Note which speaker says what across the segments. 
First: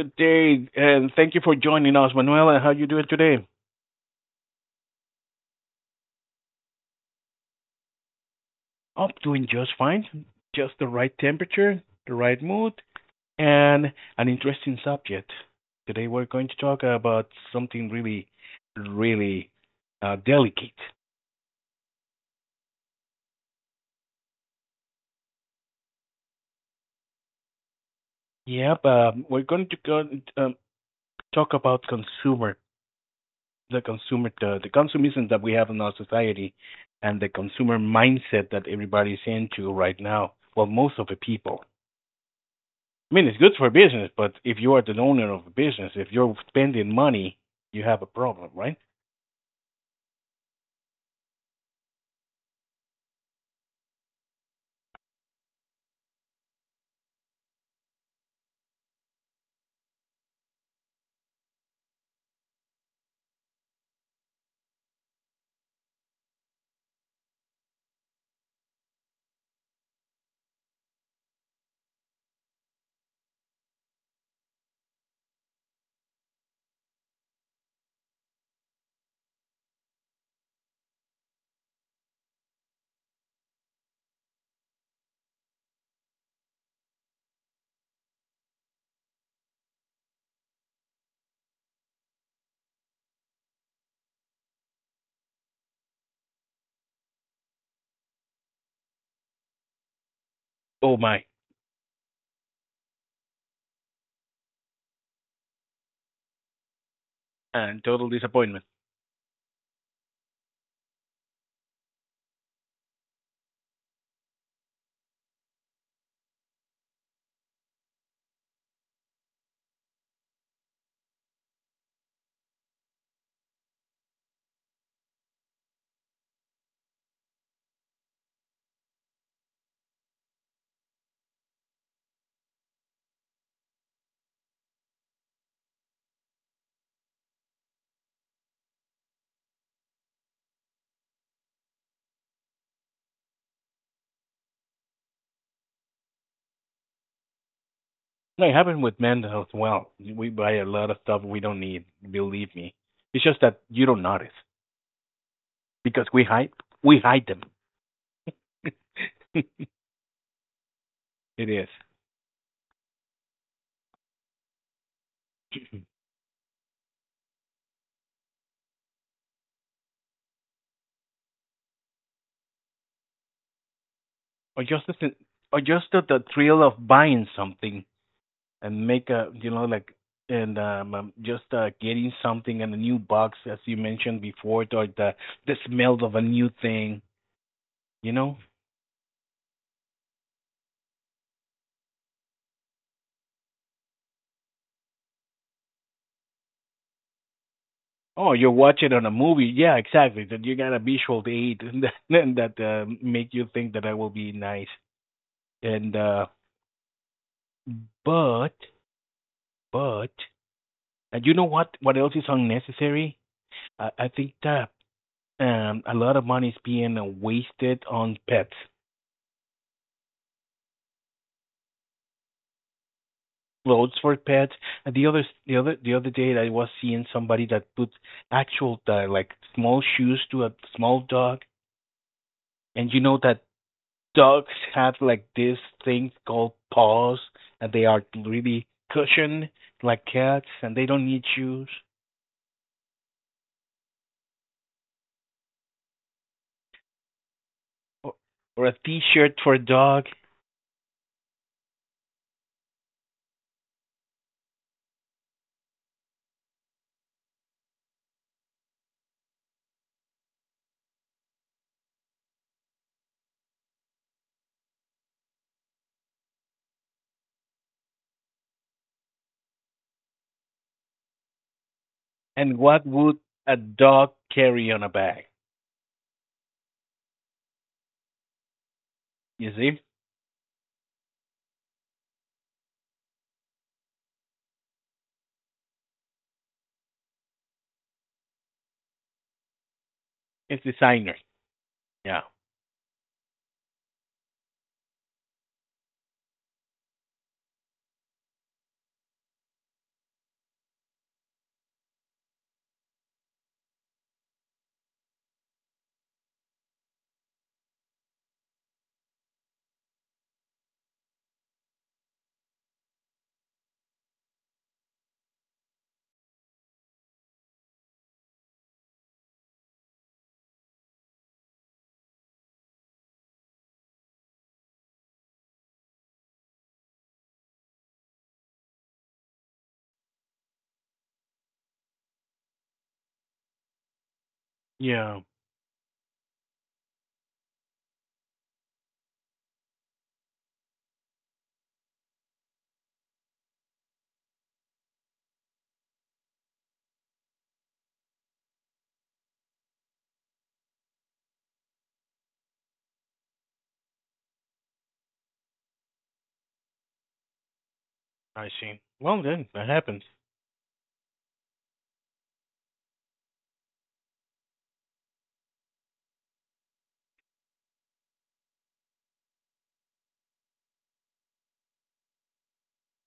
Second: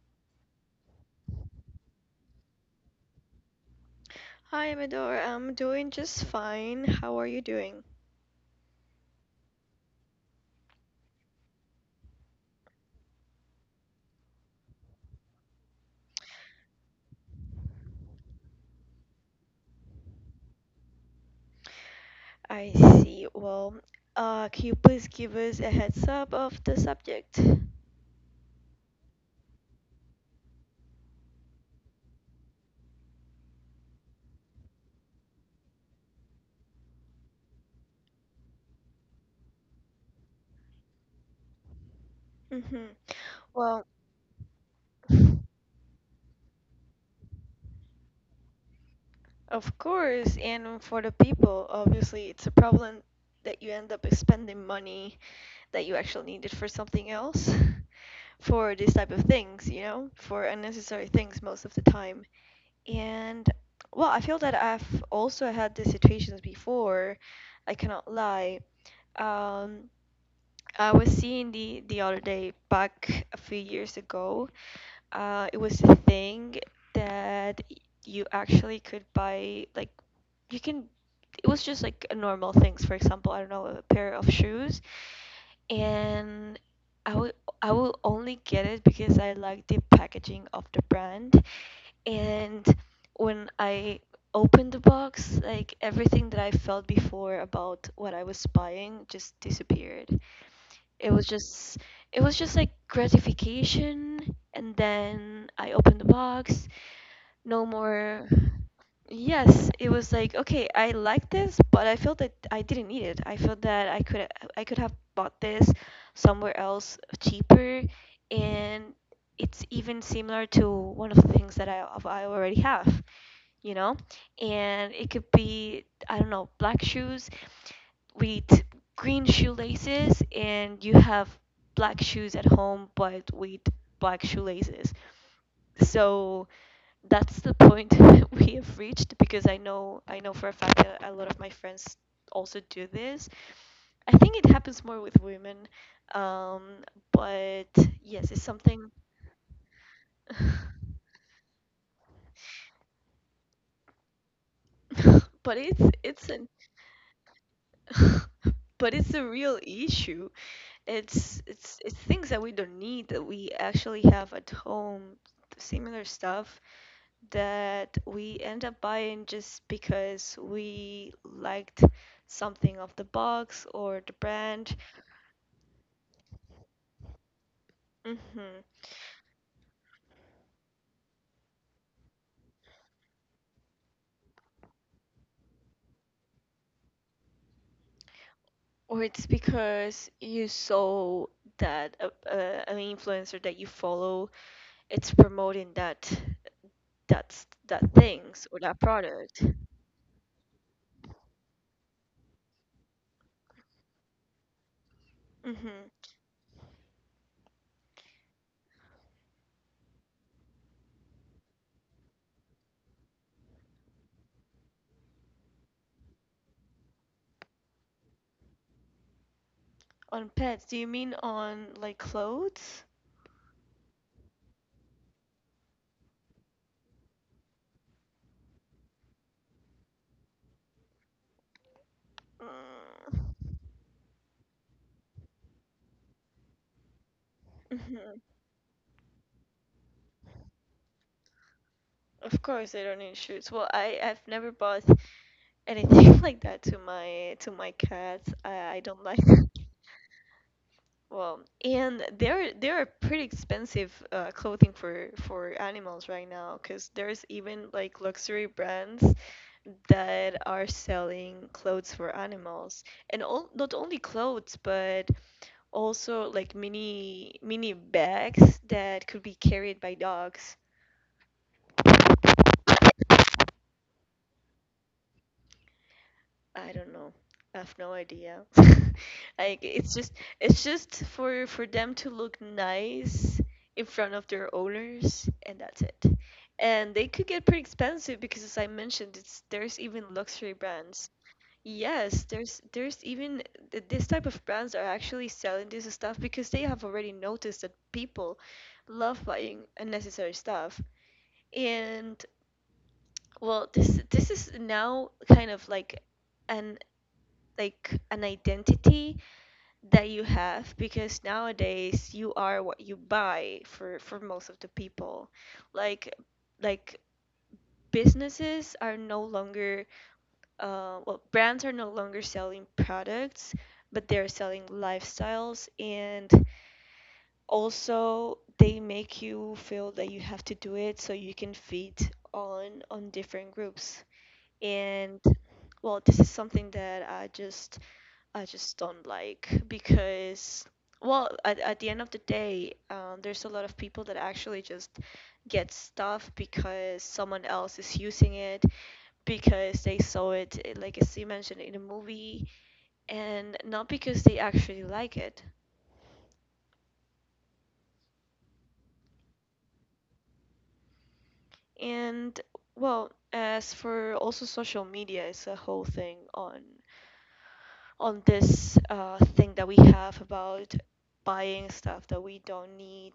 Speaker 1: Good day, and thank you for joining us, Manuela. How you doing today?
Speaker 2: Hi, Amador. I'm doing just fine. How are you doing?
Speaker 1: I'm doing just fine. Just the right temperature, the right mood, and an interesting subject. Today we're going to talk about something really, really, delicate.
Speaker 2: I see. Well, can you please give us a heads up of the subject?
Speaker 1: Yep, we're going to um, talk about the consumism that we have in our society, and the consumer mindset that everybody's into right now. Well, most of the people.
Speaker 2: Hmm.
Speaker 1: I mean, it's good
Speaker 2: Well,
Speaker 1: for business, but if you are the owner of a business, if you're spending money, you have a problem, right?
Speaker 2: of course, and for the people, obviously, it's a problem that you end up spending money that you actually needed for something else, for these type of things, for unnecessary things most of the time. And well, I feel that I've also had these situations before. I cannot lie. Um, I was seeing the other day back a few years ago. It was a thing that you actually could buy like you can. It was just like a normal things. For example, I don't know, a pair of shoes, and I will I will only get it because I like the packaging of the brand. And when I opened the box, like everything that I felt before about what I was buying just disappeared.
Speaker 1: Oh
Speaker 2: it was
Speaker 1: my,
Speaker 2: just it was just like gratification, and then I opened the box, no
Speaker 1: and total
Speaker 2: more.
Speaker 1: disappointment.
Speaker 2: Yes, it was like, okay, I like this, but I felt that I didn't need it. I felt that I could have bought this somewhere else cheaper, and it's even similar to one of the things that I already have you know and it could be, I don't know, black shoes with green shoelaces, and you have black shoes at home but with black shoelaces. So that's the point we have reached, because I know for a fact that a lot of my friends also do this. I think it happens more with women. um, but yes, it's
Speaker 1: No, it
Speaker 2: something.
Speaker 1: happened with men as well. We buy a lot of stuff we don't need. Believe me, it's just that you don't notice
Speaker 2: but
Speaker 1: because
Speaker 2: it's
Speaker 1: we
Speaker 2: an
Speaker 1: hide we hide them.
Speaker 2: But it's a real issue. it's
Speaker 1: It
Speaker 2: it's
Speaker 1: is.
Speaker 2: it's things that we don't need that we actually have at home, similar stuff that we end up buying just because we liked something of the box or the
Speaker 1: or
Speaker 2: brand.
Speaker 1: just the or just the thrill of buying something,
Speaker 2: Hmm.
Speaker 1: and make a you know like and just getting something in a new box, as you mentioned before, or the smell of a new thing you know
Speaker 2: Or it's because you saw that a, an influencer that you follow it's promoting that
Speaker 1: oh,
Speaker 2: things
Speaker 1: you're
Speaker 2: or that
Speaker 1: watching on a
Speaker 2: product.
Speaker 1: movie. Yeah, exactly, that you got a visual aid. And that make you think that that will be nice.
Speaker 2: Hmm.
Speaker 1: And uh but but and you know what else is unnecessary. I think that a lot of money is being wasted on pets.
Speaker 2: On pets? Do you mean on like clothes?
Speaker 1: Clothes for pets. And the other day, I was seeing somebody that put actual, like, small shoes to a small dog, and you
Speaker 2: Mm.
Speaker 1: know that dogs have, like, this thing called paws, and they are
Speaker 2: Mhm.
Speaker 1: really cushioned like cats, and they don't need shoes,
Speaker 2: Of course, they don't need shoes. Well, I've never bought anything like that to my
Speaker 1: or,
Speaker 2: cats. I, I
Speaker 1: a
Speaker 2: don't like.
Speaker 1: T-shirt for a dog.
Speaker 2: Well, and there are pretty expensive clothing for animals right now because there's even like luxury brands that are selling clothes for animals, and all, not only clothes but also like mini bags that could be carried by dogs.
Speaker 1: And what would a dog carry on a bag?
Speaker 2: I don't know. I have no idea.
Speaker 1: You
Speaker 2: Like
Speaker 1: see,
Speaker 2: it's just for them to look nice in front of their owners, and that's it. And they could get pretty expensive because, as I mentioned, it's there's even luxury
Speaker 1: it's
Speaker 2: brands.
Speaker 1: designer.
Speaker 2: Yes,
Speaker 1: Yeah.
Speaker 2: there's even this type of brands are actually selling this stuff because they have already noticed that people love buying unnecessary stuff. And well, this is now kind of an like an identity that you have, because nowadays you are what you buy, for most of the people. Like, like businesses are no longer, well, brands are no longer selling products, but they're selling lifestyles, and also they make you feel that you have to do it so you can fit on different groups. And
Speaker 1: Yeah,
Speaker 2: well, this is something that I just don't like, because, well, at the end of the day, there's a lot of people that actually just get stuff because someone else is using it, because they saw it, like, as you mentioned, in a movie, and not because they actually like it.
Speaker 1: I see. Well, then that happens.
Speaker 2: And, well, as for also social media, it's a whole thing on this thing that we have about buying stuff that we don't need.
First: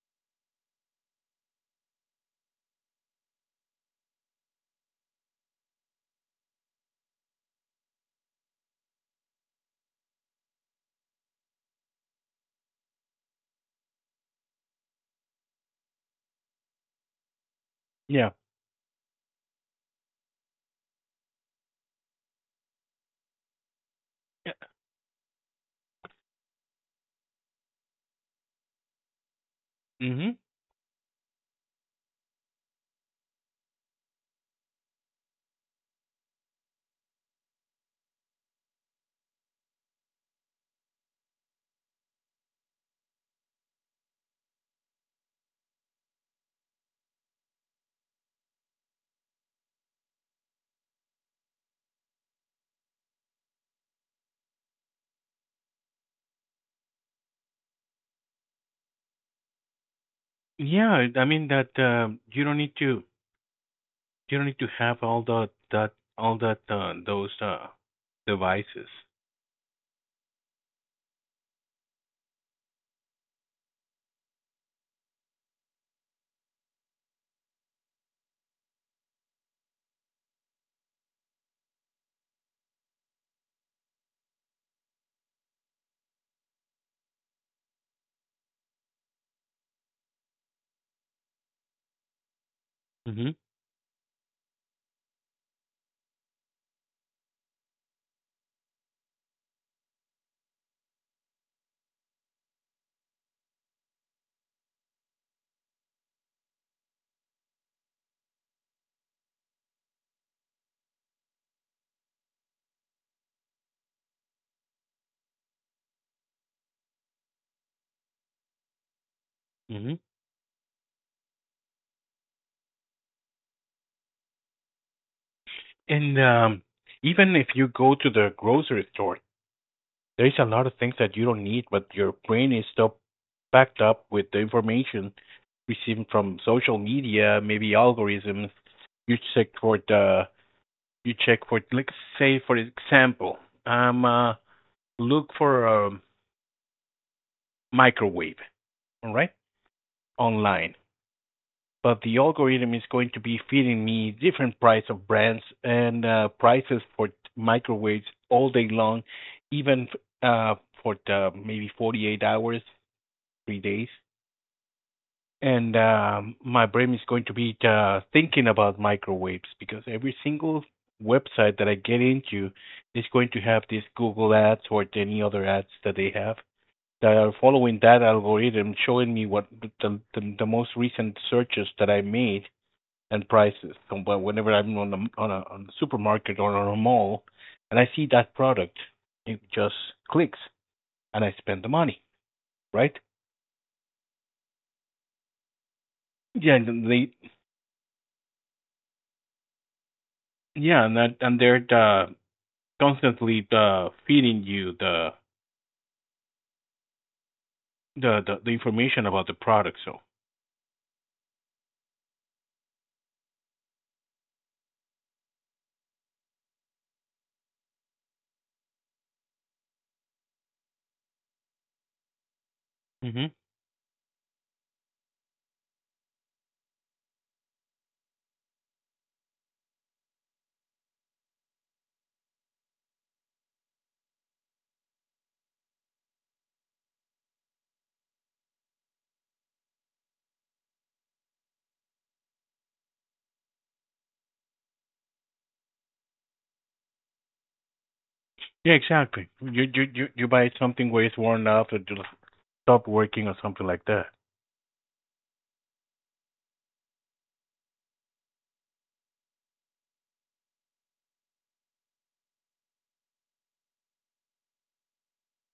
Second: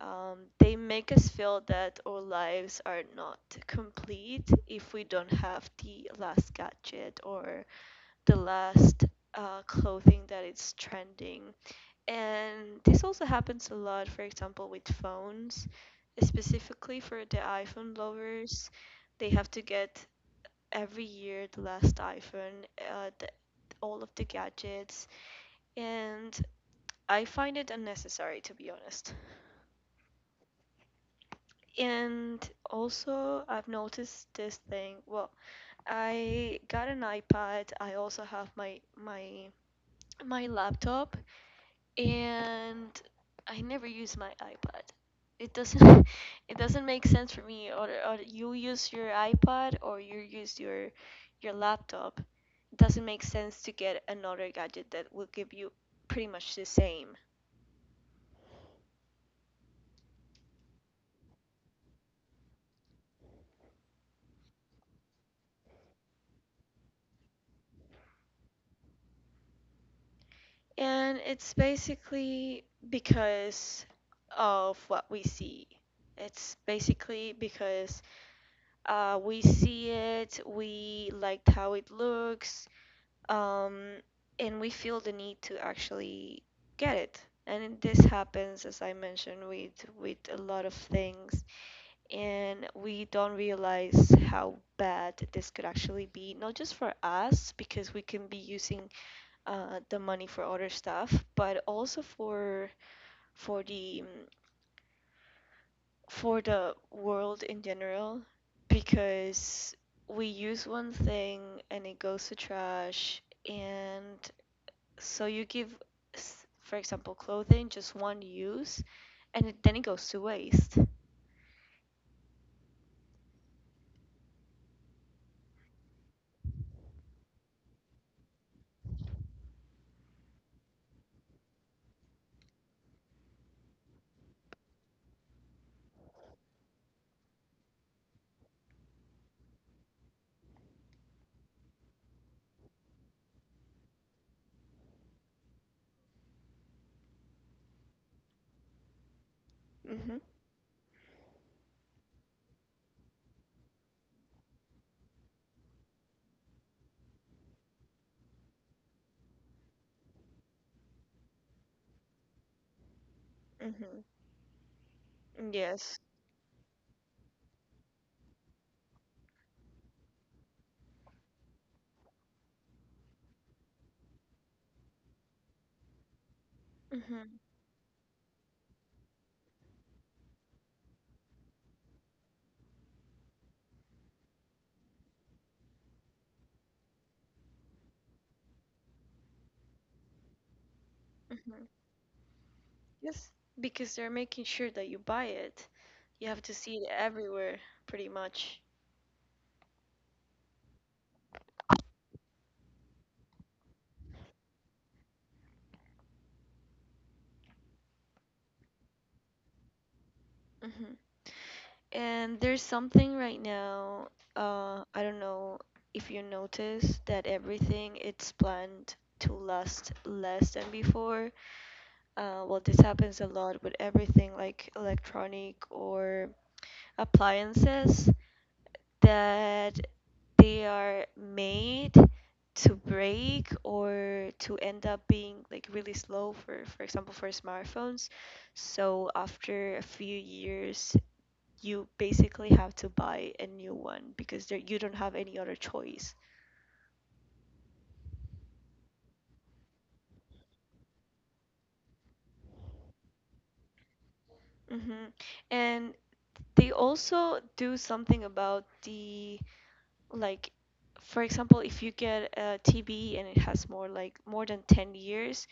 Speaker 2: They make us feel that our lives are not complete if we don't have the last gadget or the last clothing that is trending. And this also happens a lot, for example, with phones, specifically for the iPhone
Speaker 1: Yeah.
Speaker 2: lovers. They have to get every year the last iPhone, all of the
Speaker 1: Yeah.
Speaker 2: gadgets, and I find it unnecessary, to be honest.
Speaker 1: Mhm.
Speaker 2: And also, I've noticed this thing. Well, I got an iPad. I also have my laptop, and I never use my iPad. It doesn't it doesn't make sense for me. Or you use your iPad or you use your laptop. It doesn't make sense to get another gadget that will give you pretty much the same.
Speaker 1: Yeah, I mean that, you don't need to have all the that all that those devices.
Speaker 2: And it's basically because of what we see. It's basically because we see it, we liked how it looks, um, and we feel the need to actually get it. And this happens, as I mentioned, with a lot of things, and we don't
Speaker 1: Hmm.
Speaker 2: realize how bad this could actually be, not just for us, because we can be using the money for other stuff, but also for the mm, for the world in general, because we use one thing and it goes to trash, and so you give, for example, clothing just one use, and then it
Speaker 1: Hmm.
Speaker 2: goes to waste.
Speaker 1: And even if you go to the grocery store, there is a lot of things that you don't need, but your brain is still packed up with the information received from social media, maybe algorithms. You check for the you check for like say for example, um, uh, look for a microwave. All right,
Speaker 2: Mhm.
Speaker 1: online, but the algorithm is going to be feeding me different price of brands and prices for microwaves all day long, even uh, for the maybe 48 hours, 3 days.
Speaker 2: Mhm.
Speaker 1: And
Speaker 2: Yes.
Speaker 1: my brain is going to be thinking about microwaves because every single website that I get into is going to have these Google ads or any other ads that they have, that are
Speaker 2: Mhm.
Speaker 1: following that algorithm, showing me what the most recent searches that I made and prices. So whenever I'm on the supermarket or on a mall, and I see that product, it just clicks, and I spend
Speaker 2: Mhm.
Speaker 1: the money, right?
Speaker 2: Yes, because they're making sure that you buy it. You have to
Speaker 1: Yeah,
Speaker 2: see
Speaker 1: and
Speaker 2: it
Speaker 1: they
Speaker 2: everywhere, pretty much.
Speaker 1: yeah, and they're constantly feeding you the information about the product. So.
Speaker 2: Hmm. And there's something right now, I don't know if you notice that everything it's planned to last less than before. Well, this happens a
Speaker 1: Hmm.
Speaker 2: lot with everything like electronic or appliances that they are made to break or to end up being like really slow for example, for smartphones. So after a few years you basically have to buy a new one because there you don't have any other choice.
Speaker 1: Yeah, exactly. You buy something where it's worn out or just stop working or something like that.
Speaker 2: Hmm. And they also do something about the, like, for example, if you get a TB and it has more, like more than 10 years,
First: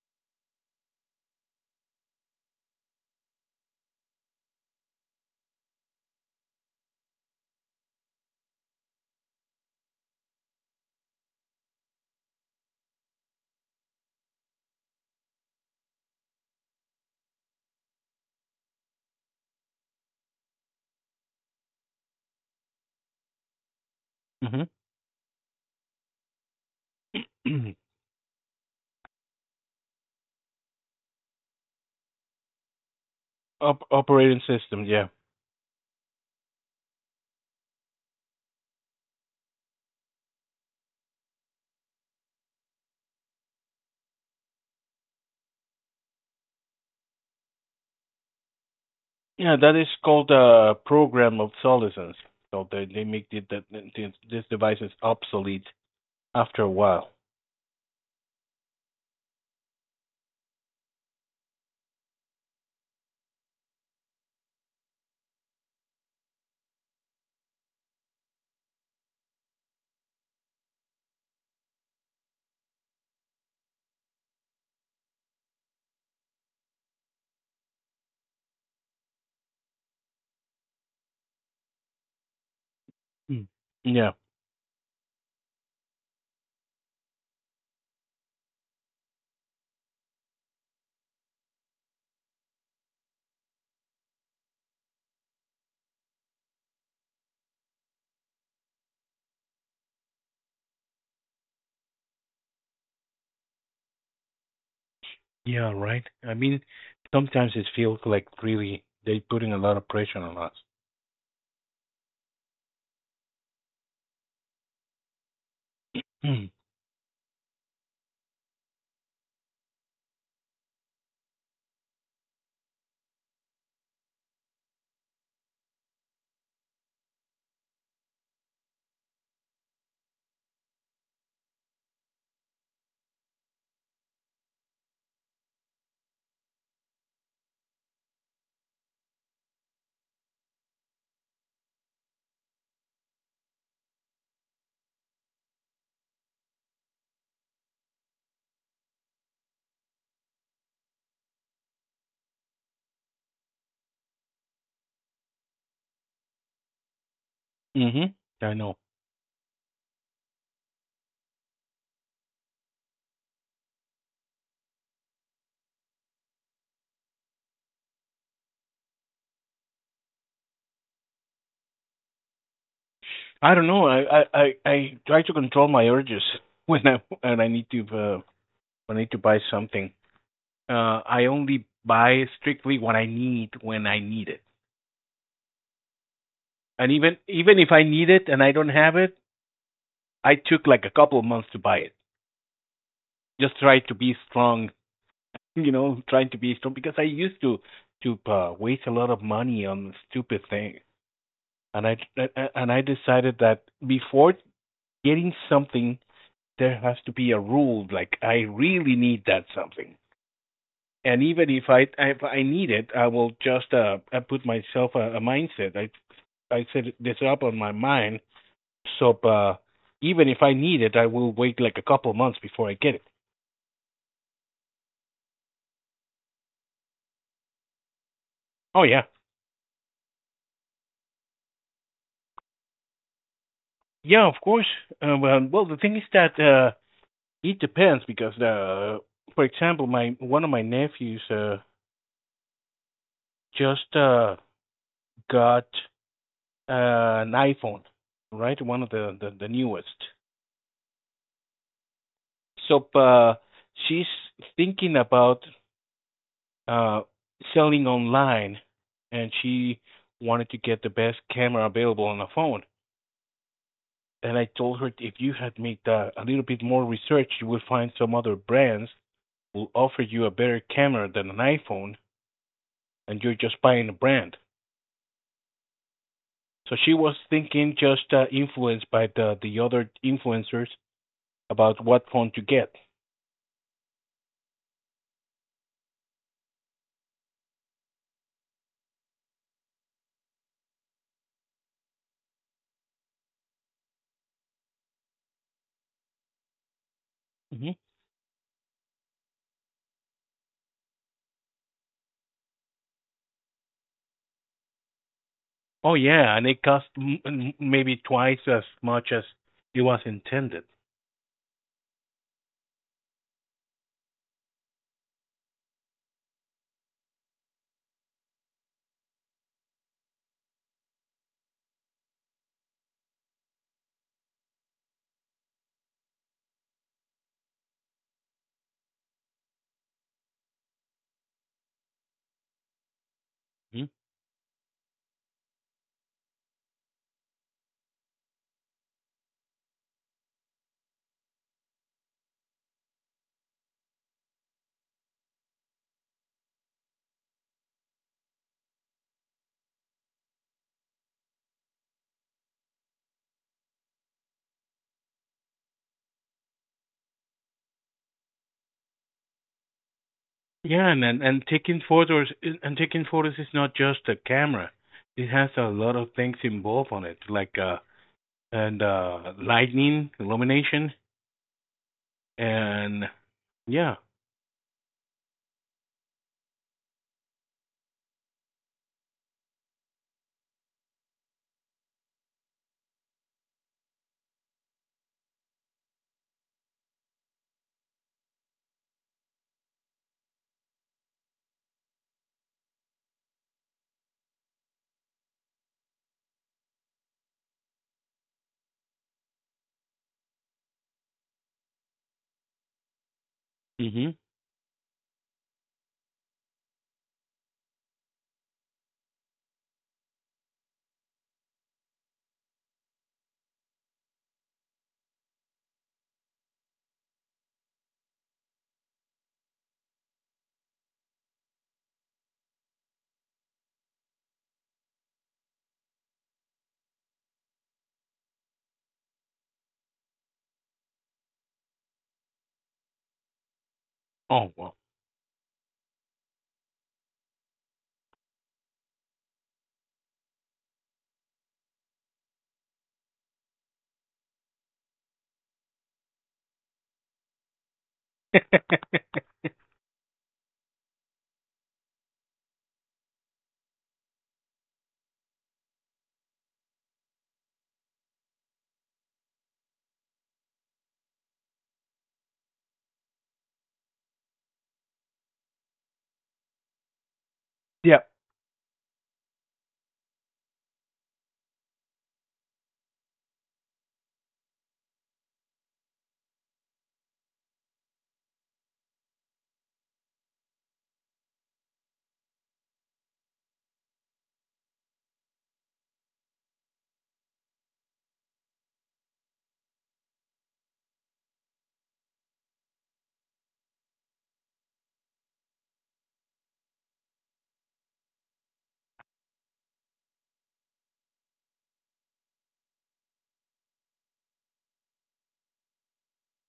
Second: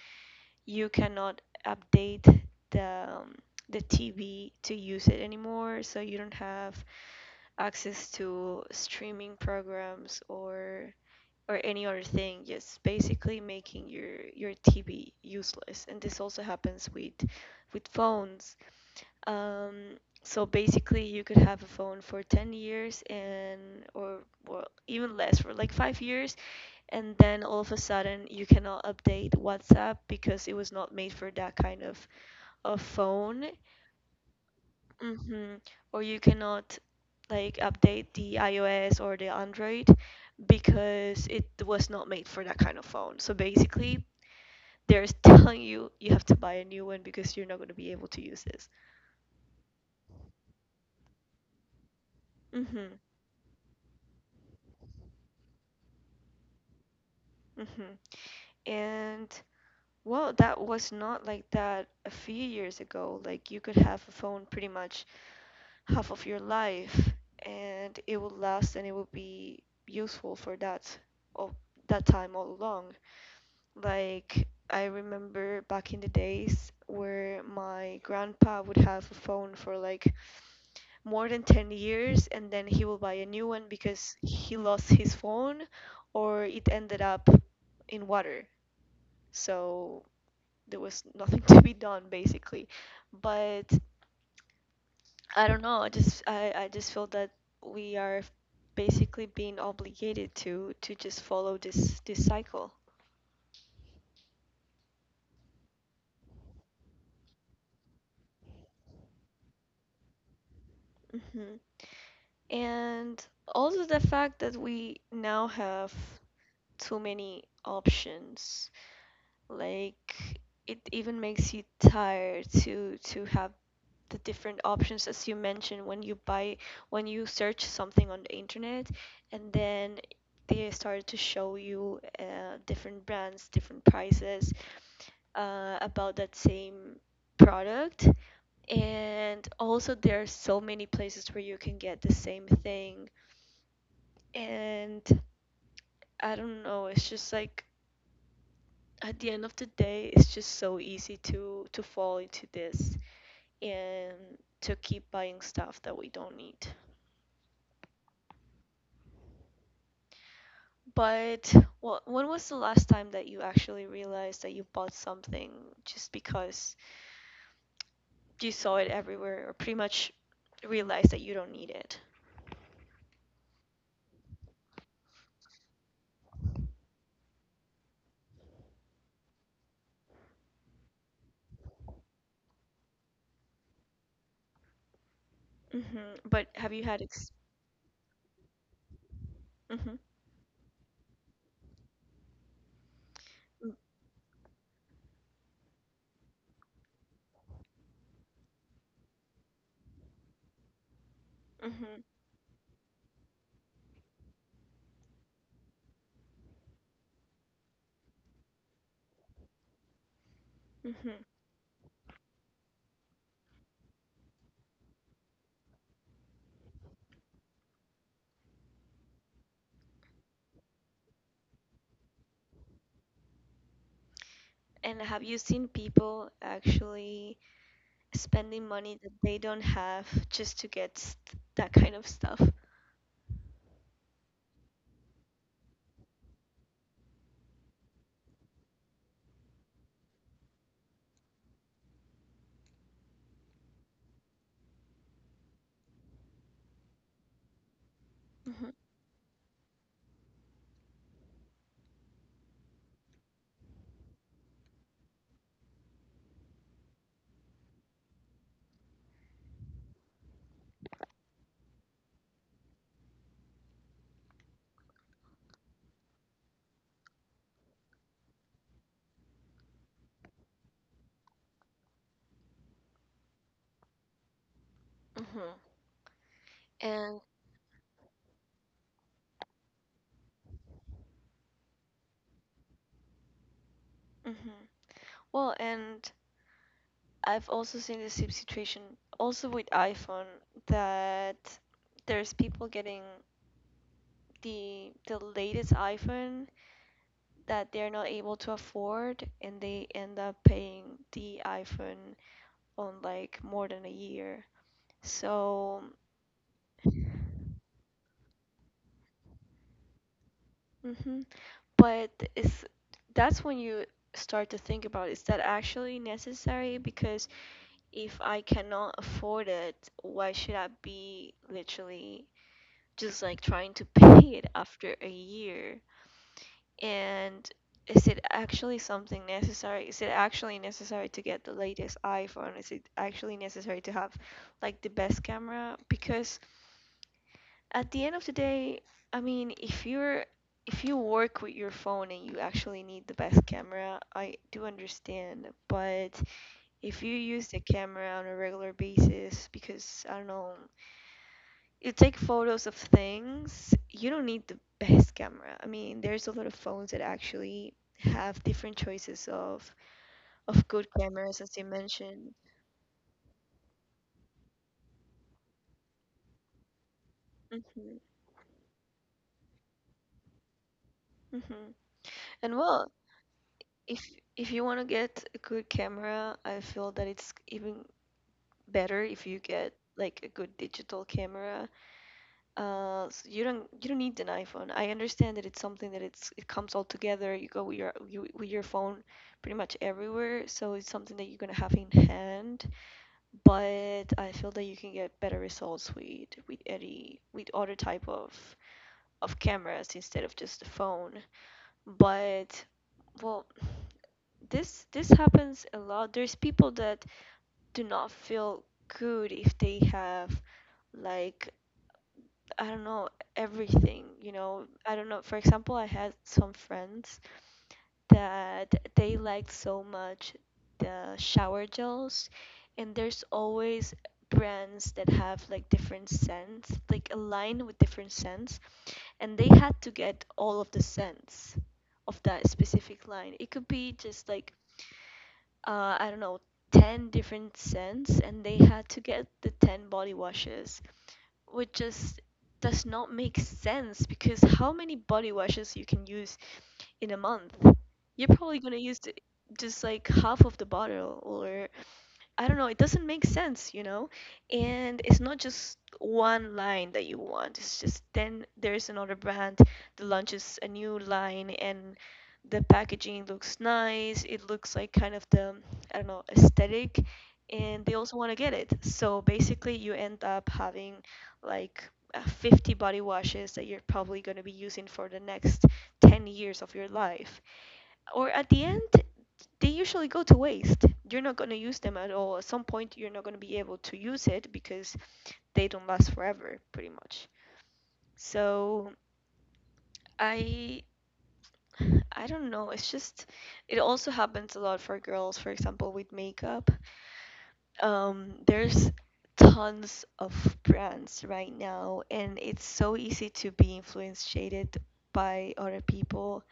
Speaker 2: you cannot update the um, the TV to use it anymore, so you don't have access to streaming programs or any other thing, just basically making your TV useless. And this also happens with phones. Um, so basically, you could have a phone for 10 years, and, or well, even less for like 5 years, and then all of
Speaker 1: Hmm.
Speaker 2: a sudden you cannot update WhatsApp because it was not made for that kind of phone.
Speaker 1: Operating system, yeah.
Speaker 2: Hmm. Or you cannot, like, update the iOS or the Android because it was not made for that kind of phone. So basically, they're telling you have to buy a new one because you're not going to be able to use this.
Speaker 1: Yeah, that is called a program obsolescence. So they,
Speaker 2: Mhm.
Speaker 1: they make these devices obsolete after a while.
Speaker 2: Mhm. And well, that was not like that a few years ago. Like, you could have a phone pretty much half of your life and it would last, and it would be useful for that, of that time, all along. Like, I remember back in the days where my grandpa would have a phone for like more than 10 years, and then he will buy a new
Speaker 1: Mm.
Speaker 2: one
Speaker 1: Yeah,
Speaker 2: because he lost his phone or it ended up in water. So there was nothing to be done, basically. But I don't know, I just feel that we are basically being obligated to just follow this cycle.
Speaker 1: yeah, right. I mean, sometimes it feels like really they're putting a lot of pressure on us.
Speaker 2: Hmm. And also the fact that we now have
Speaker 1: Mm.
Speaker 2: too many options. Like, it even makes you tired to have the different options, as you mentioned, when you search something on the internet, and then they started to show you different brands, different prices, about that same product. And also there are so many places where you can get the same thing, and I don't know, it's just like, at the end of the day, it's just so easy to fall into this and to keep buying stuff that we don't need.
Speaker 1: Mm-hmm. I know.
Speaker 2: But what when was the last time that you actually realized that you bought something just because you saw it everywhere, or pretty much realized that you don't need it?
Speaker 1: I don't know. I try to control my urges when I and I need to uh, when I need to buy something. I only buy strictly what I need when I need it.
Speaker 2: Hmm. But have you
Speaker 1: And
Speaker 2: had
Speaker 1: even even if I need it and I don't have it,
Speaker 2: Hmm.
Speaker 1: I took like a couple of months to buy it. Just
Speaker 2: Mm-hmm.
Speaker 1: try to be strong, trying to be strong because I used to waste a lot of money on stupid things, and I
Speaker 2: Mm-hmm.
Speaker 1: decided that before getting something, there has to be a rule. Like I really need that something, and
Speaker 2: Mm-hmm.
Speaker 1: even if I need it, I will just I put myself a mindset. I set this up on my mind, so, even if I need it, I will wait like a couple of months before I get it.
Speaker 2: And have you seen people actually spending
Speaker 1: Oh
Speaker 2: money
Speaker 1: yeah.
Speaker 2: that they don't have just to get that kind of stuff?
Speaker 1: Yeah, of course. Well, the thing is that it depends because, for example, my one of my nephews just got an iPhone, right?
Speaker 2: Hmm.
Speaker 1: One of the newest. So she's thinking about uh, selling online, and she wanted to get the best camera available on a phone. And I told her if you had made a little bit more research, you would find some other brands will offer you a better camera than an iPhone, and you're just buying a brand.
Speaker 2: Hmm.
Speaker 1: So she
Speaker 2: And.
Speaker 1: was thinking just influenced by the other influencers about what phone to get.
Speaker 2: Hmm, well, and I've also seen the same situation, also with iPhone, that there's people getting the latest iPhone that
Speaker 1: Hmm.
Speaker 2: they're not able to afford, and they end up paying the iPhone on like more than a year. So,
Speaker 1: Oh yeah, and it cost maybe twice as much as it was intended.
Speaker 2: mhm. But it's that's when you start to think about, is that actually necessary? Because if I cannot afford it, why should I be literally just like trying to pay it after a year? And is it actually something necessary? Is it actually necessary to get the latest iPhone? Is it actually necessary
Speaker 1: Mhm.
Speaker 2: to have like the best camera? Because at the end of the day, I mean, if you work with your phone and you actually need the best camera, I do understand. But if you use the camera on a regular basis, because I don't know, you take photos of things, you don't need the best camera. I mean, there's a lot of phones that actually have different choices of
Speaker 1: Yeah,
Speaker 2: good
Speaker 1: and, and
Speaker 2: cameras,
Speaker 1: and
Speaker 2: as you
Speaker 1: taking photos
Speaker 2: mentioned.
Speaker 1: and taking photos is not just a camera. It has a lot of things involved on it, like
Speaker 2: Hmm.
Speaker 1: and lightning, illumination,
Speaker 2: Hmm. And well,
Speaker 1: and yeah.
Speaker 2: if if you want to get a good camera, I feel that it's even better if you get like a good digital camera. So you don't need an iPhone. I understand that it's something that it comes all together. You go with with your phone pretty much everywhere, so it's something that you're gonna have in hand. But I feel that you can get better results with other type of cameras instead of just the phone. But well,
Speaker 1: Hmm.
Speaker 2: this happens a lot. There's people that do not feel good if they have like I don't know everything. I don't know. For example, I had some friends that they liked so much the shower gels, and there's always brands that have like different scents, like a line with different scents, and they had to get all of the scents of that specific line. It could be just
Speaker 1: Oh
Speaker 2: like
Speaker 1: wow.
Speaker 2: I don't know, 10 different scents, and they had to get the 10 body washes which just does not make sense because how many body washes you can use in a month? You're probably gonna use just like half of the bottle or I don't know, it doesn't make sense, you know? And it's not just one line that you want. It's just then there's another brand that launches a new line and the packaging looks nice. It looks like kind of the, I don't know, aesthetic. And they
Speaker 1: Yeah.
Speaker 2: also want to get it. So basically, you end up having like 50 body washes that you're probably going to be using for the next 10 years of your life, or at the end they usually go to waste. You're not going to use them at all. At some point, you're not going to be able to use it because they don't last forever, pretty much. So I I don't know. It's just it also happens a lot for girls, for example, with makeup. There's tons of brands right now, and it's so easy to be influenced shaded by other people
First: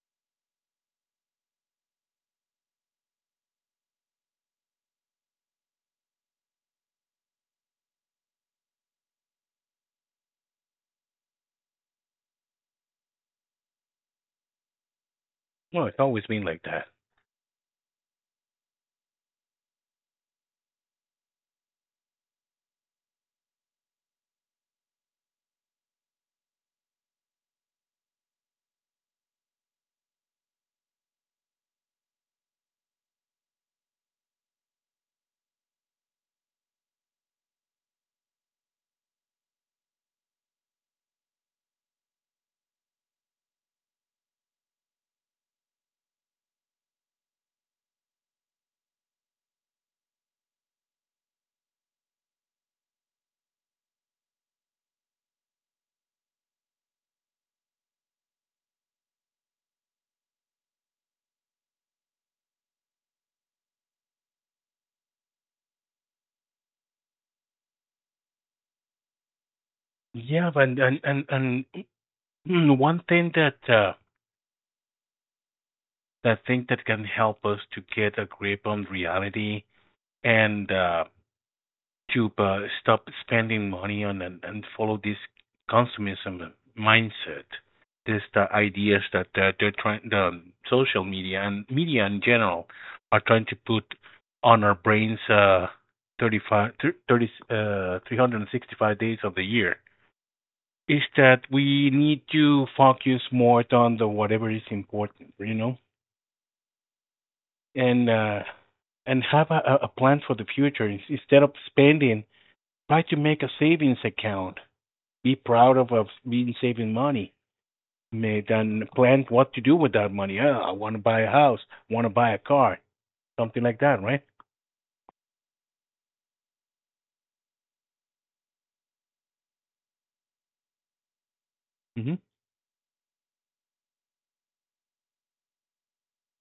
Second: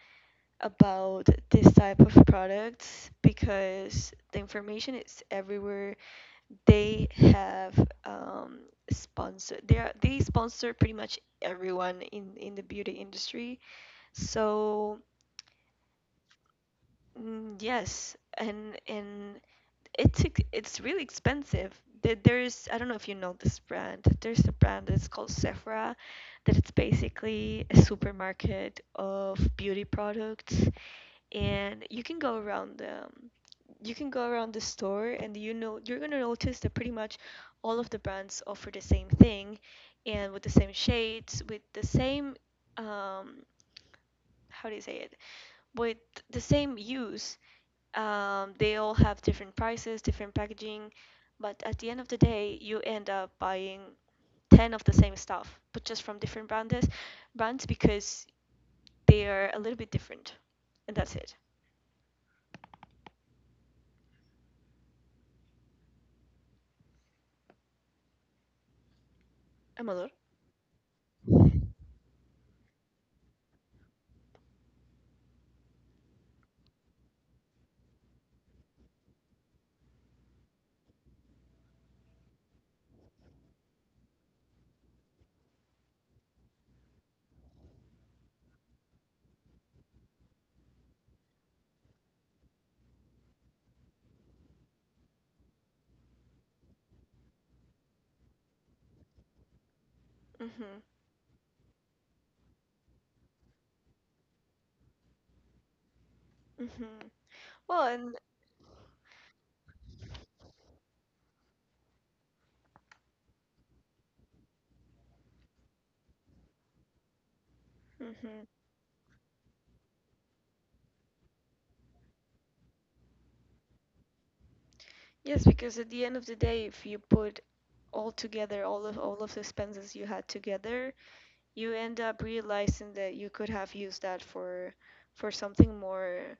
Speaker 2: about this type of products because the information is everywhere. They have um, sponsor. They sponsor pretty much everyone in the beauty industry. So
Speaker 1: Well, it's always been like that.
Speaker 2: yes, and it's it's really expensive. There's, I don't know if you know this brand. There's a brand that's called Sephora, that it's basically a supermarket of beauty products, and you can go around the store, and you know you're gonna notice that pretty much all of the brands offer the same thing and with the same shades with the same um how do you say it, with the same use. They all have different prices, different packaging, but at the end of the day you end up buying 10 of the same stuff but just from different brands because they are a little bit different and that's it. Amador?
Speaker 1: Yeah, but and mm, mm, one thing that that thing that can help us to get a grip on reality, and to stop spending money on, and follow this consumerism mindset. This the ideas that the social media and media in general are trying to put on our brains, 35, 30, 365 days of the year.
Speaker 2: Hmm.
Speaker 1: Is that we need to focus more on the whatever is important,
Speaker 2: Mm-hmm. Well,
Speaker 1: and
Speaker 2: and
Speaker 1: have a plan for the future. Instead of spending. Try to make a savings account. Be proud of being saving money. May
Speaker 2: hmm
Speaker 1: then plan what to do with that money. Oh, I want to buy a house. Want to buy a car. Something like that, right?
Speaker 2: yes, because at the end of the day, if you put all together, all of the expenses you had together, you end
Speaker 1: Mhm.
Speaker 2: up realizing that you could have used that for something more,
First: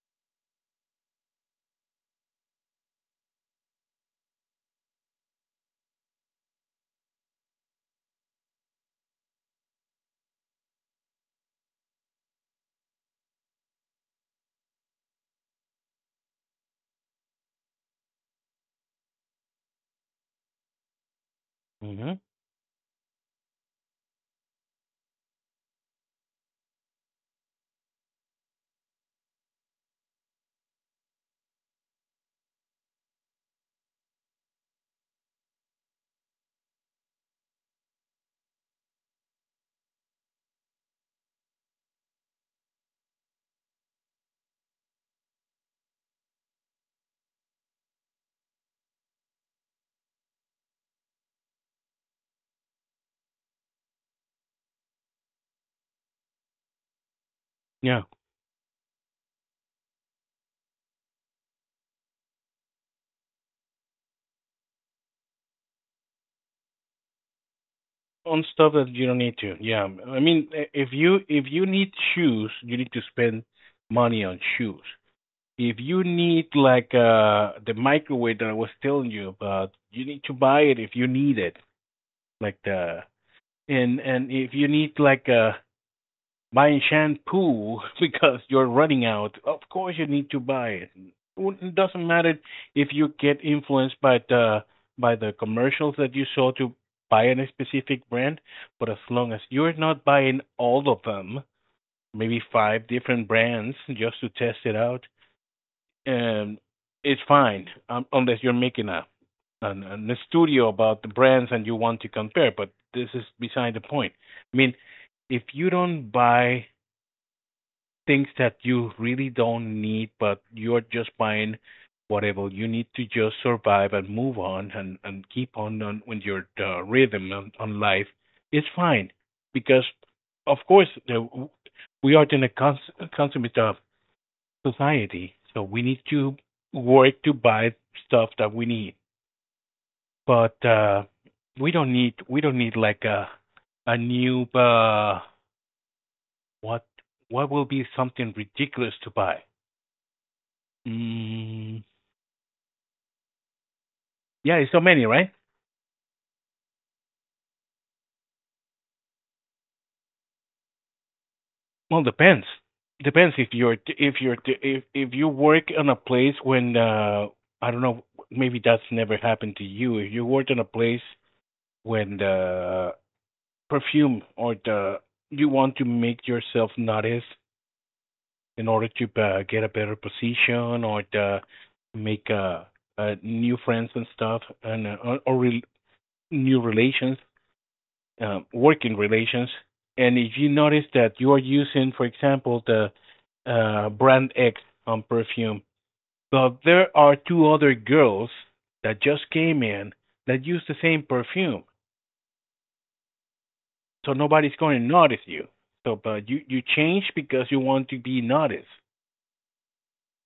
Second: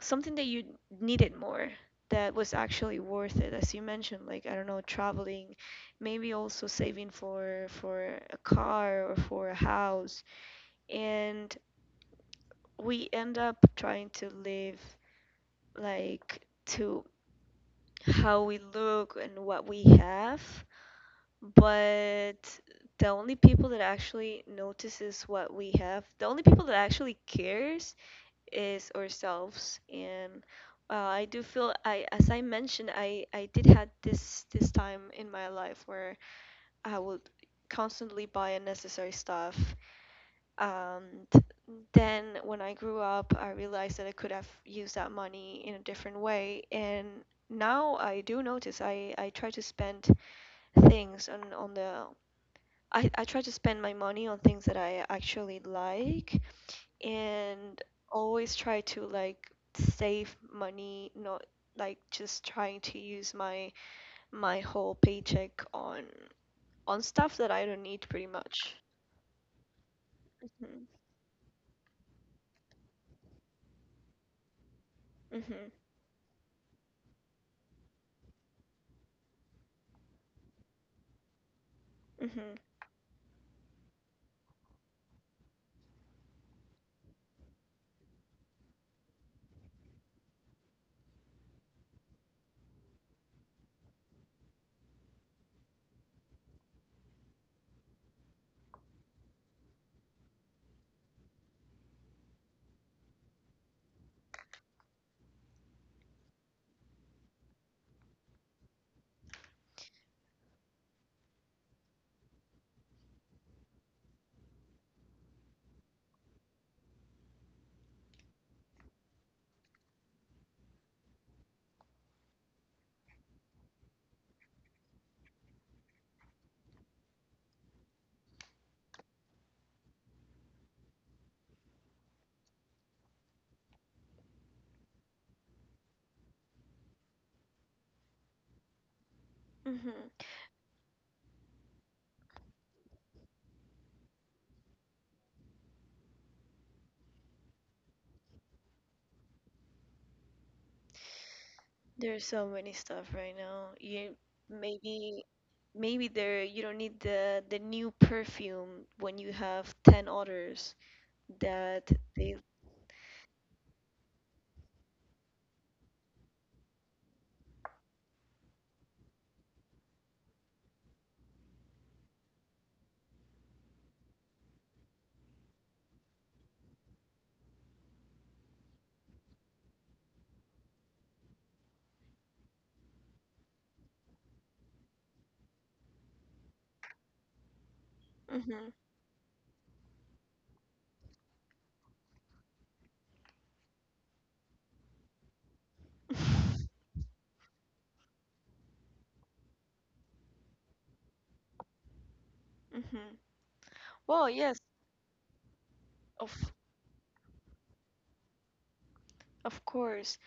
Speaker 2: something that you needed more, that was actually worth it, as you mentioned, like I don't know, traveling, maybe also saving for a car or for a house, and we end up trying to live like. to how we look and what we have,
Speaker 1: Mhm.
Speaker 2: but the only people that actually notices what we have, the only people that actually cares is ourselves. And I do feel as I mentioned, I did had this time in my life where I would constantly buy unnecessary stuff, and then when I grew up, I realized that I could have used that money in a different way. And now I do notice. I try to spend things on the. I try to spend my money on things that I actually like, and
Speaker 1: Yeah.
Speaker 2: always try to like save money, not like just trying to use my whole paycheck on stuff that I don't need pretty
Speaker 1: On stuff
Speaker 2: much.
Speaker 1: that you don't need to. Yeah. I mean,
Speaker 2: Hmm.
Speaker 1: if you need shoes, you need to spend money on shoes.
Speaker 2: Hmm.
Speaker 1: If you need like the microwave that I was telling you about, you need to buy it if you need it.
Speaker 2: Hmm.
Speaker 1: Like the and if you need, like, buying shampoo because you're running out, of course you need to buy it. It doesn't matter if you get influenced by the commercials that you saw to buy a specific brand, but as long as you're not buying all of them, maybe five different brands just to test it out, and it's fine, unless you're making a an a studio about the brands and you want to compare. But this is beside the point. I mean, if you don't buy things that you really don't need, but you're just buying whatever you need to just survive and move on, and keep on with your rhythm on life, it's fine because of course we are in a uh, society. So we need to work to buy stuff that we need.
Speaker 2: Hmm.
Speaker 1: But we don't need, like a new what, will be something ridiculous to buy? Mm,
Speaker 2: There's so many stuff right now. You
Speaker 1: yeah, it's so many,
Speaker 2: maybe
Speaker 1: right?
Speaker 2: maybe there you don't need the new perfume when you have 10 others that
Speaker 1: Well,
Speaker 2: they.
Speaker 1: depends. Depends if you work in a place when I don't know, maybe that's never happened to you. If you worked in a place when the perfume or the you want to make yourself noticed in order to get a better position, or to make new friends and stuff, and new relations,
Speaker 2: Mhm.
Speaker 1: working relations. And if you notice that you are using, for example, the brand X on perfume, but
Speaker 2: Mhm.
Speaker 1: there are two other girls that just came in that use the same perfume. So
Speaker 2: Well,
Speaker 1: nobody's
Speaker 2: yes,
Speaker 1: going to notice you. So, but
Speaker 2: of
Speaker 1: you change because you want to be noticed.
Speaker 2: of course.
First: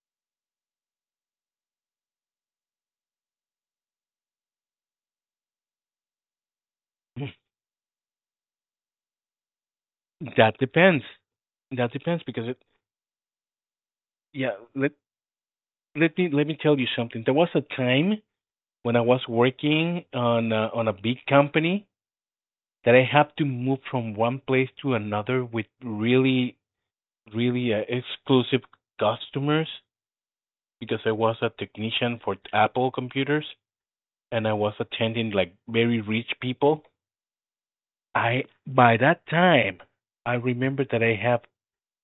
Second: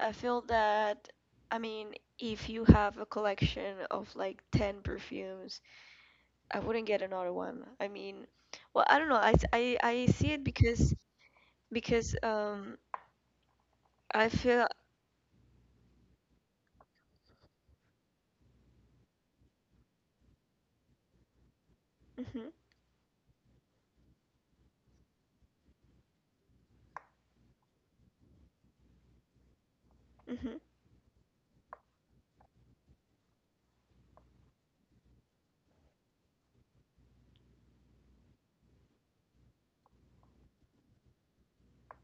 Speaker 2: I feel that, I mean, if you have a collection of like 10 perfumes, I wouldn't get another one. I mean, well, I don't know. I see it
Speaker 1: That
Speaker 2: because
Speaker 1: depends. That
Speaker 2: because
Speaker 1: depends because it,
Speaker 2: um I
Speaker 1: yeah.
Speaker 2: feel.
Speaker 1: Let me tell you something. There was a time when I was working on a big company
Speaker 2: Mhm.
Speaker 1: that I had to move from one place to another with really, really, exclusive customers because I was a technician for Apple computers and I was attending like very rich people I By that time I remember that I have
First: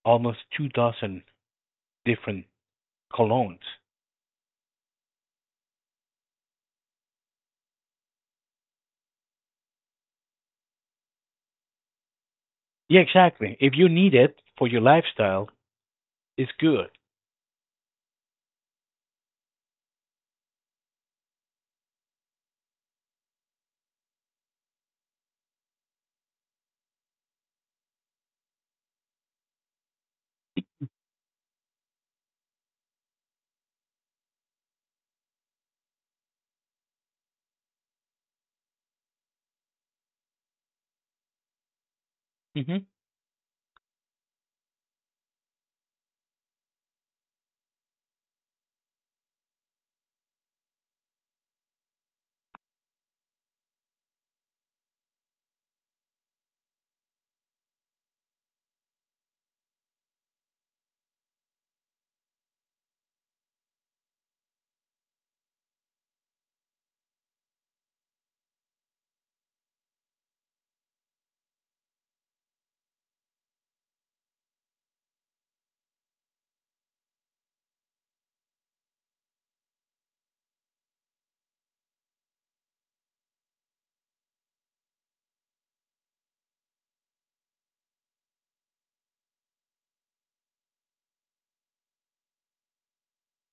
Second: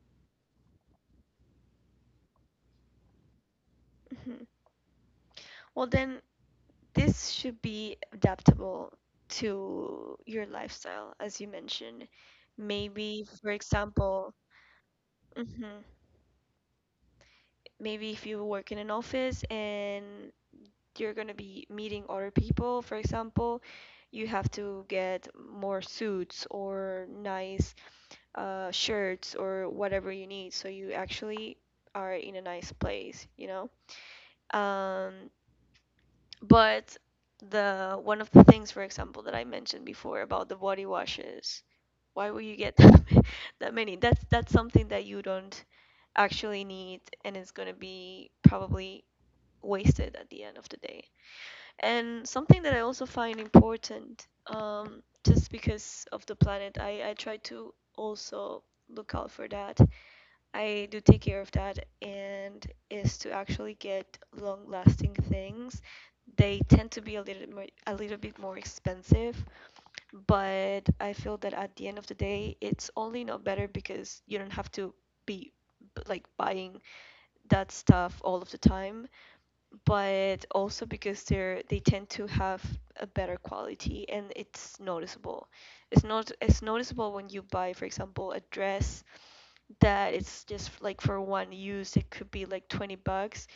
Speaker 1: almost two dozen different colognes.
Speaker 2: Mhm. Well, then this should be adaptable to your lifestyle, as you mentioned.
Speaker 1: Yeah,
Speaker 2: Maybe, for
Speaker 1: exactly. If you need
Speaker 2: example,
Speaker 1: it for your lifestyle,
Speaker 2: hmm
Speaker 1: it's good.
Speaker 2: maybe if you work in an office and you're going to be meeting other people, for example, you have to get more suits or nice shirts or whatever you need so you actually are in a nice place, you know? Um, But the one of the things, for example, that I mentioned before about the body washes, why would you get that many? That's something that you don't actually need, and it's gonna be probably wasted at the end of the day. And something that I also find important, just because of the planet, I try to also look out for that. I do take care of that, and is to actually get long lasting things. They tend to be a little bit more expensive, but I feel that at the end of the day, it's only not better because you don't have to be like buying that stuff all of the time, but also because they tend to have a better quality and it's noticeable. It's not it's noticeable when you buy, for example, a dress that it's just like for one use it could be like 20 bucks,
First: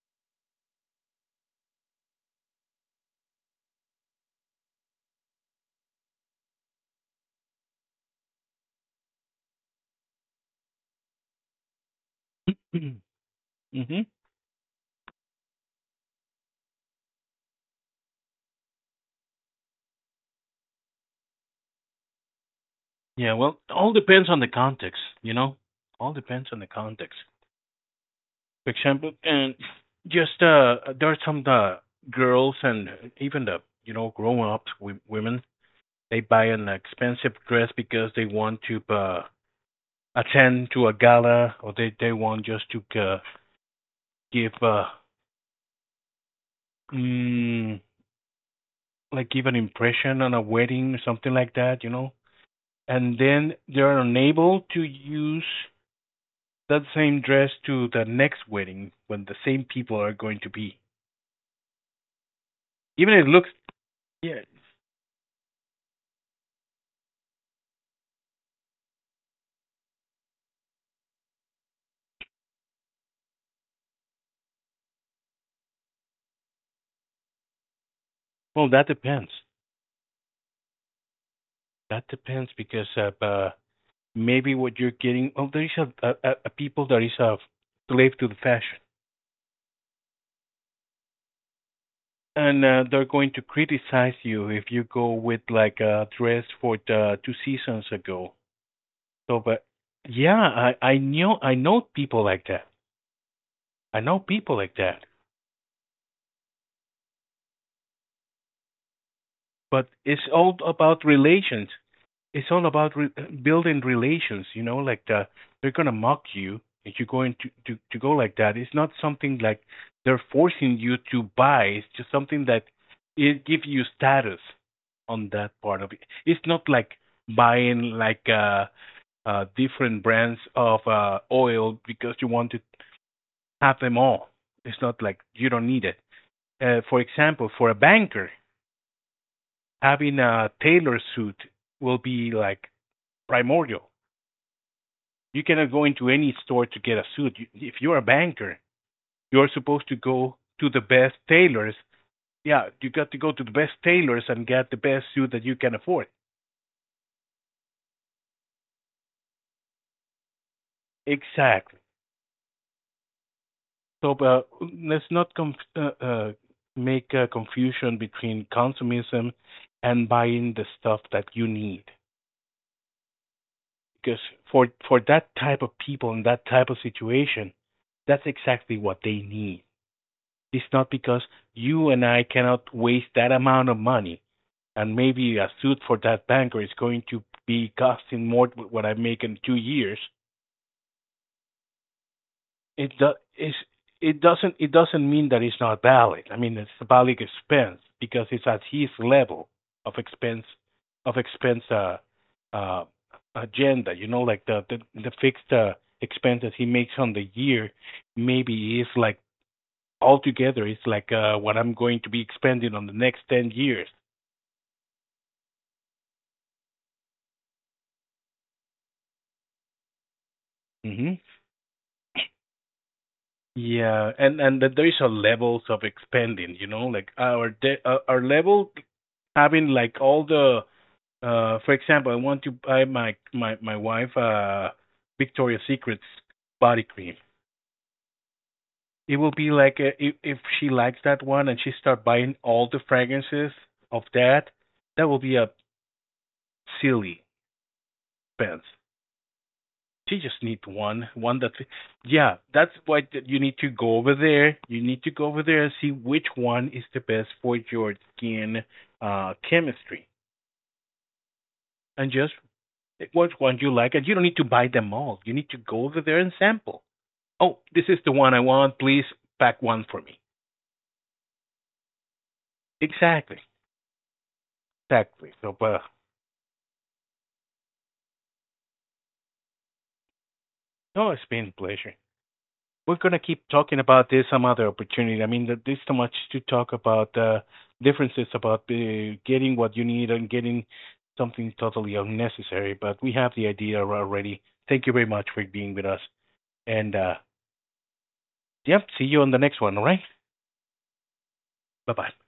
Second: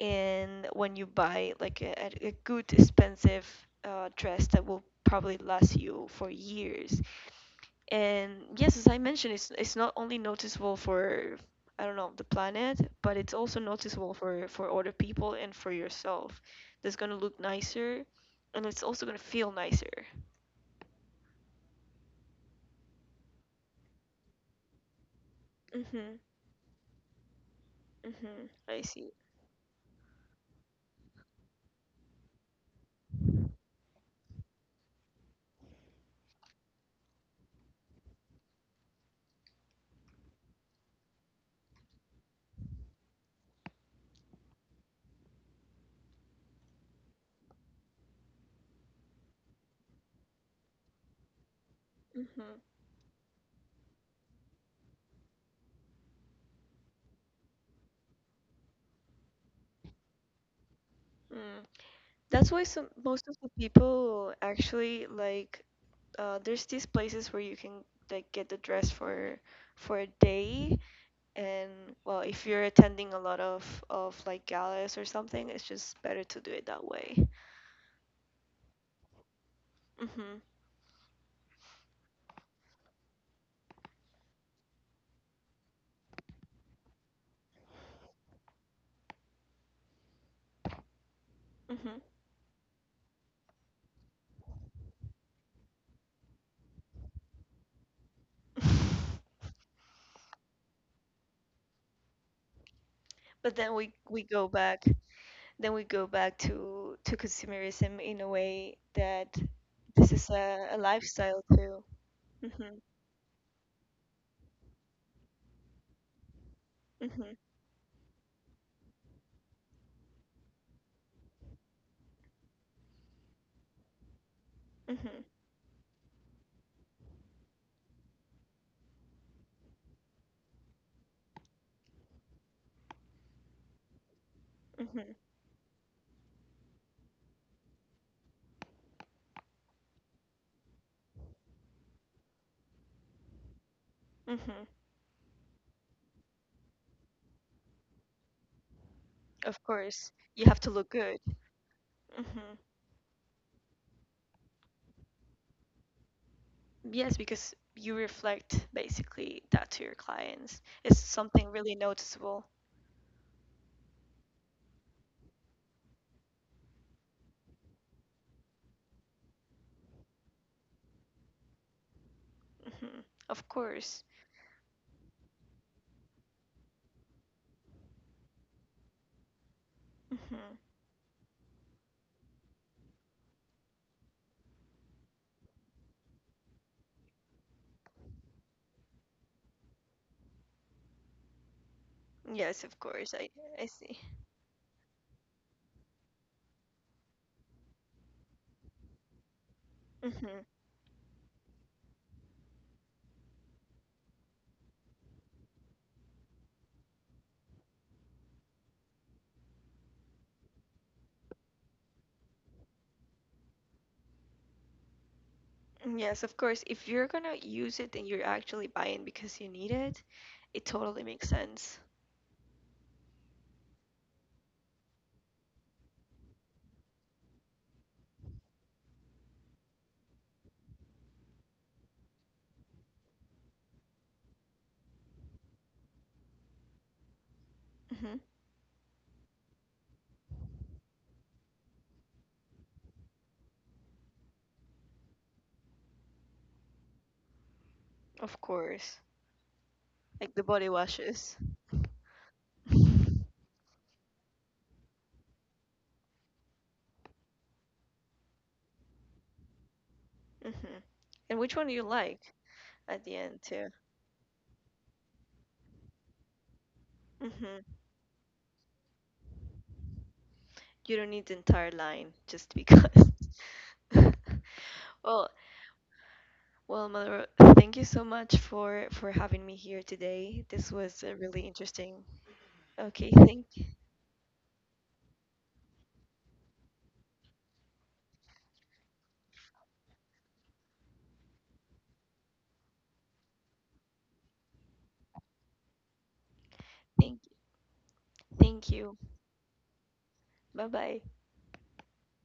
Speaker 2: and when you buy like a good expensive dress that will probably last you for years. And yes, as I mentioned, it's not only noticeable for I don't know the planet,
Speaker 1: Mm-hmm.
Speaker 2: but it's also
Speaker 1: Hmm.
Speaker 2: noticeable for other people and for yourself. That's going to look nicer, and it's also going to feel nicer.
Speaker 1: Yeah, well, all depends on the context, you know? All
Speaker 2: Mm-hmm.
Speaker 1: depends on the context.
Speaker 2: Mm-hmm.
Speaker 1: For
Speaker 2: I see.
Speaker 1: example, and just there are some the girls and even the grown up women, they buy an expensive dress because they want to attend to a gala, or they want just to give mm, like give an impression on a wedding or something like that.
Speaker 2: Mm-hmm.
Speaker 1: And then they're unable to use that same dress to the next wedding when the same people are going to be
Speaker 2: Mm. That's why some
Speaker 1: even if
Speaker 2: most
Speaker 1: it
Speaker 2: of
Speaker 1: looks.
Speaker 2: the people
Speaker 1: Yeah,
Speaker 2: actually like there's these places where you can like get the dress for a day, and well if you're attending a lot of like galas or something it's just better to do it that way.
Speaker 1: well, that depends.
Speaker 2: Mhm.
Speaker 1: That depends because maybe what you're getting. Oh, there is a people that is a slave to the fashion,
Speaker 2: Mhm.
Speaker 1: and they're going to criticize you if you go with like a dress for the two seasons ago. So, but yeah, I know people like that.
Speaker 2: But then
Speaker 1: I know people like that.
Speaker 2: we go back to consumerism in a way that
Speaker 1: But
Speaker 2: this
Speaker 1: it's
Speaker 2: is
Speaker 1: all
Speaker 2: a
Speaker 1: about
Speaker 2: lifestyle
Speaker 1: relations.
Speaker 2: too.
Speaker 1: It's all
Speaker 2: Mhm.
Speaker 1: about building relations, you know, like the they're gonna mock you if you're going
Speaker 2: Mhm.
Speaker 1: to, to go like that. It's not something like they're forcing you to buy. It's just something that it gives you status
Speaker 2: Mhm.
Speaker 1: on that part of it. It's not like buying like different brands of oil because you want to have them all. It's not
Speaker 2: Mhm.
Speaker 1: like you don't need it. For example, for a banker, having a tailor suit will be like primordial.
Speaker 2: Mhm.
Speaker 1: You cannot go into any store to get a suit. If you're a banker, you're
Speaker 2: Of
Speaker 1: supposed to
Speaker 2: course
Speaker 1: go
Speaker 2: you have
Speaker 1: to
Speaker 2: to
Speaker 1: the
Speaker 2: look
Speaker 1: best
Speaker 2: good.
Speaker 1: tailors.
Speaker 2: Hmm.
Speaker 1: Yeah, you got to go to the best tailors and get the best suit that you can afford.
Speaker 2: Yes, because you reflect basically that to your clients. It's something really
Speaker 1: Exactly.
Speaker 2: noticeable.
Speaker 1: So let's not make a confusion between consumerism and buying the stuff that you need.
Speaker 2: Hmm. Of course.
Speaker 1: Because for that type of people and that type of situation, that's exactly what they need.
Speaker 2: Hmm.
Speaker 1: It's not because you and I cannot waste that amount of money, and maybe a suit for that banker is going to be costing more than what I make in 2 years.
Speaker 2: Yes, of
Speaker 1: it
Speaker 2: course.
Speaker 1: do,
Speaker 2: I
Speaker 1: it's,
Speaker 2: I see.
Speaker 1: it doesn't, it doesn't mean that it's not valid. I mean, it's a valid expense because it's at his level of
Speaker 2: Hmm.
Speaker 1: expense of expense uh, uh, agenda. You know, like the fixed expenses he makes on the year, maybe it's like altogether it's like what I'm going to be expending on the next 10 years.
Speaker 2: Yes, of course. If you're gonna use it and you're actually buying because you need it, it totally
Speaker 1: Hmm.
Speaker 2: makes sense.
Speaker 1: Yeah, and that there is a levels of expanding, you know, like our de our level, having like all the for example, I want to buy my my wife Victoria's Secret's body cream.
Speaker 2: Hmm.
Speaker 1: It will be like if she likes that one and she start buying all the fragrances of that, that will be a silly
Speaker 2: Of
Speaker 1: expense.
Speaker 2: course.
Speaker 1: She
Speaker 2: Like
Speaker 1: just
Speaker 2: the
Speaker 1: needs
Speaker 2: body
Speaker 1: one
Speaker 2: washes.
Speaker 1: that. Yeah, that's why
Speaker 2: Hmm.
Speaker 1: you need to go over there, you need to go over there and see which one is the best for your skin chemistry,
Speaker 2: And which one do you
Speaker 1: and just
Speaker 2: like at
Speaker 1: pick
Speaker 2: the
Speaker 1: which
Speaker 2: end
Speaker 1: one you
Speaker 2: too?
Speaker 1: like, and you don't need to buy them all. You need to go over there and sample. Oh,
Speaker 2: Hmm.
Speaker 1: this is the one I want, please, pack one for me.
Speaker 2: You don't need the entire line just because.
Speaker 1: Exactly. Exactly.
Speaker 2: Well,
Speaker 1: So but
Speaker 2: Maloro, thank you so much for having me here today. This was
Speaker 1: no, it's
Speaker 2: really
Speaker 1: been a pleasure.
Speaker 2: interesting.
Speaker 1: We're
Speaker 2: Okay,
Speaker 1: gonna keep
Speaker 2: thank you,
Speaker 1: talking about this some other opportunity. I mean, there's so much to talk about, differences about getting what you need and getting something totally unnecessary. But we have the idea already. Thank you very much for being with us. And
Speaker 2: thank you, thank
Speaker 1: yep,
Speaker 2: you.
Speaker 1: see you on the next one. All right.
Speaker 2: Bye bye.
Speaker 1: Bye bye.